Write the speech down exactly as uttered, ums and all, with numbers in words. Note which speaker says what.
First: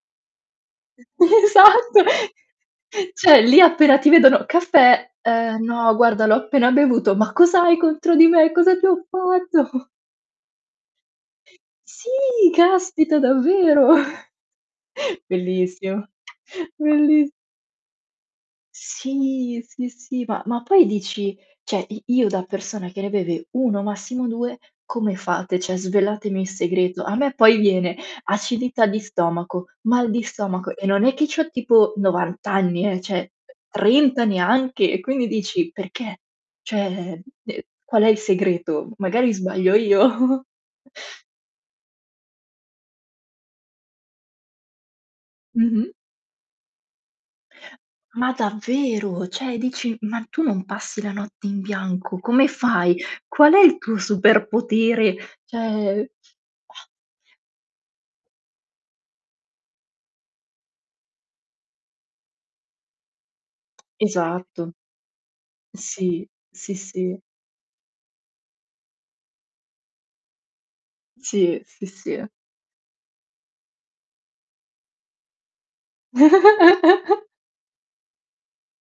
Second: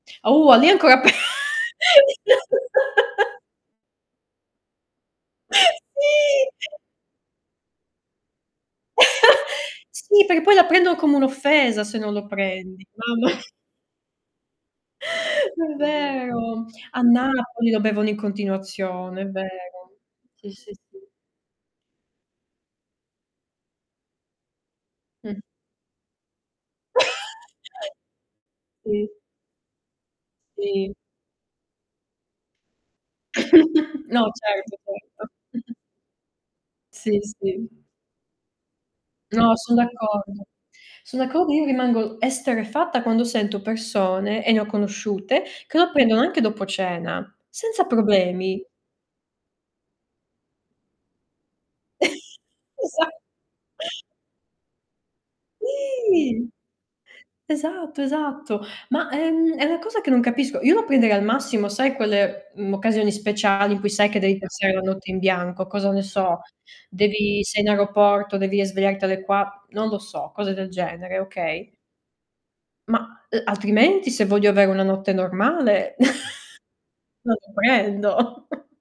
Speaker 1: Oh, lì ancora pe
Speaker 2: Esatto, cioè lì appena ti vedono: "Caffè? Eh, no guarda l'ho
Speaker 1: Sì.
Speaker 2: appena bevuto. Ma cos'hai contro di me? Cosa ti ho fatto?"
Speaker 1: Sì, perché poi la prendono come un'offesa, se
Speaker 2: Sì,
Speaker 1: non lo prendi.
Speaker 2: caspita,
Speaker 1: Mamma.
Speaker 2: davvero.
Speaker 1: È
Speaker 2: Bellissimo,
Speaker 1: vero. A
Speaker 2: bellis
Speaker 1: Napoli lo bevono in continuazione, è
Speaker 2: Sì, sì,
Speaker 1: vero.
Speaker 2: sì. Ma
Speaker 1: Sì,
Speaker 2: ma
Speaker 1: sì,
Speaker 2: poi
Speaker 1: sì.
Speaker 2: dici, ceh i io da persona che ne beve uno massimo due, come
Speaker 1: Mh.
Speaker 2: fate? ceh svelatemi il segreto. A me poi viene: acidità di
Speaker 1: Sì.
Speaker 2: stomaco, mal di stomaco e
Speaker 1: Sì.
Speaker 2: non è che c'ho tipo novanta anni, eh, ceh
Speaker 1: No,
Speaker 2: trenta
Speaker 1: certo,
Speaker 2: neanche, e
Speaker 1: certo.
Speaker 2: quindi dici perché?
Speaker 1: Sì,
Speaker 2: Cioè, de
Speaker 1: sì.
Speaker 2: qual è il segreto? Magari
Speaker 1: No,
Speaker 2: sbaglio
Speaker 1: sono d'accordo.
Speaker 2: io.
Speaker 1: Sono d'accordo, io rimango esterrefatta quando sento persone, e ne ho conosciute, che lo
Speaker 2: Mh-mh.
Speaker 1: prendono anche dopo cena, senza
Speaker 2: Ma
Speaker 1: problemi.
Speaker 2: davvero, cioè dici: "Ma tu non passi la notte in bianco? Come fai?
Speaker 1: Esa
Speaker 2: Qual è il tuo superpotere?". ceh,
Speaker 1: Sì.
Speaker 2: mah.
Speaker 1: Esatto, esatto. Ma è, mhmm, è una cosa che non capisco. Io lo prenderei al massimo, sai quelle, mh, occasioni speciali in cui sai che devi passare
Speaker 2: Esatto.
Speaker 1: la notte in bianco? Cosa ne
Speaker 2: Sì,
Speaker 1: so?
Speaker 2: sì, sì.
Speaker 1: Devi sei in aeroporto, devi svegliarti alle qua non lo so, cose del genere,
Speaker 2: Sì,
Speaker 1: okay?
Speaker 2: sì, sì.
Speaker 1: Ma, eh, altrimenti se voglio avere una notte normale, non lo prendo.